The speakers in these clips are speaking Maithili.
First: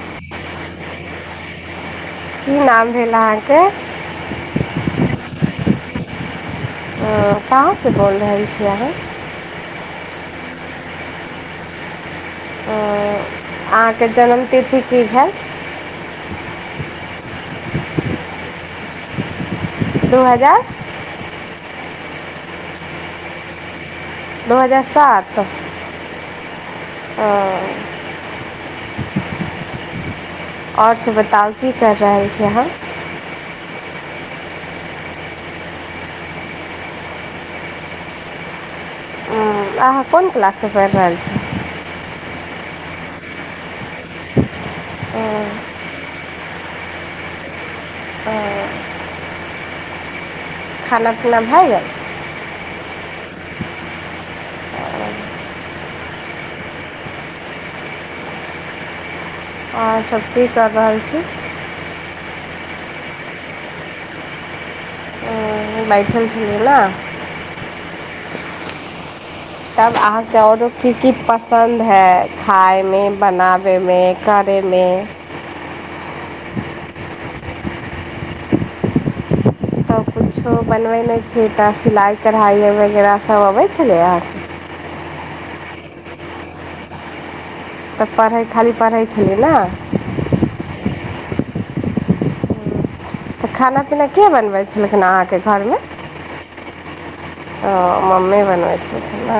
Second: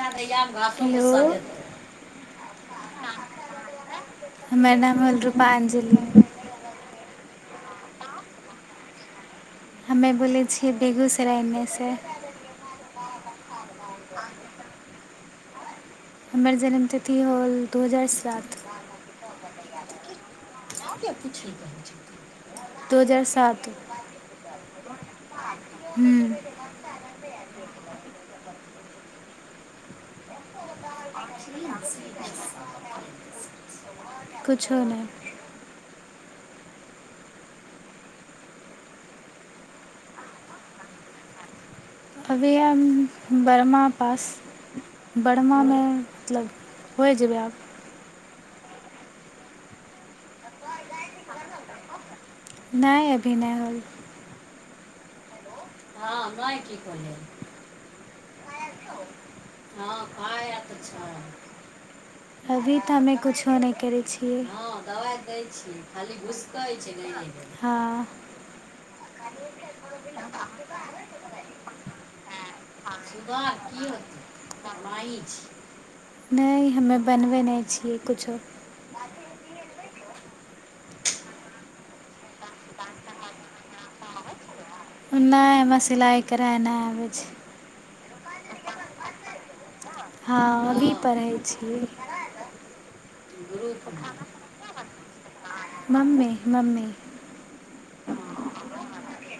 हेलोरा की नाम भेल अहाँके नाम भले रूपांजलि [inaudible] कहाँसँ बोलि रहल छी अहाँ हमे बोलै छियै बेगूसरायमे से आ अहाँके जनमतिथि की भेल हमर जनमतिथि होल दू हजार सात दू हजार दू हजार सात दू हजार सात ओ ह्म आओर त बताउ की कर रहल छी अहाँ किछो नहि अहाँ कोन क्लाससँ पढ़ि रहल छी अभी हम बर्मा पास बढ़मामे मतलब होइ जेबै आब खाना पीना भए गेल नहि अभी नहि होल आ हँ न की करल आओर सब की करि रहल छी हँभी तऽ हमे कुछो नहि करै छियै दबाइ दै छी खाली बैठल छलियै घुसकै ने छै तब अहाँके की की पसन्द है खाायमे बनाबैमे करयमे नहि हमे बनबै नहि छियै किछो क किछु बनबै नहि छिय तऽ सिलाइ कढ़ाइ वगैरह सब अबै छलैके नहि हमरा सिलाइ करढ़ाइ नहि आबै छै तऽ पढ़ै खाली पढ़ै छलियै ने हँ अही पढ़ै छी तऽ खाना पीना के बनबै छलखिन अहाँके घरमे मम्मी मम्मी ओ मम्मी बनबै छलखिन [inaudible]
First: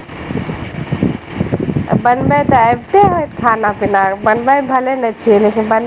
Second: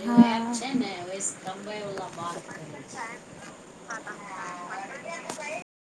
छै ने बनबै तऽ अबिते होैत खाना पीना बनबै भले नहि छियै लेकिन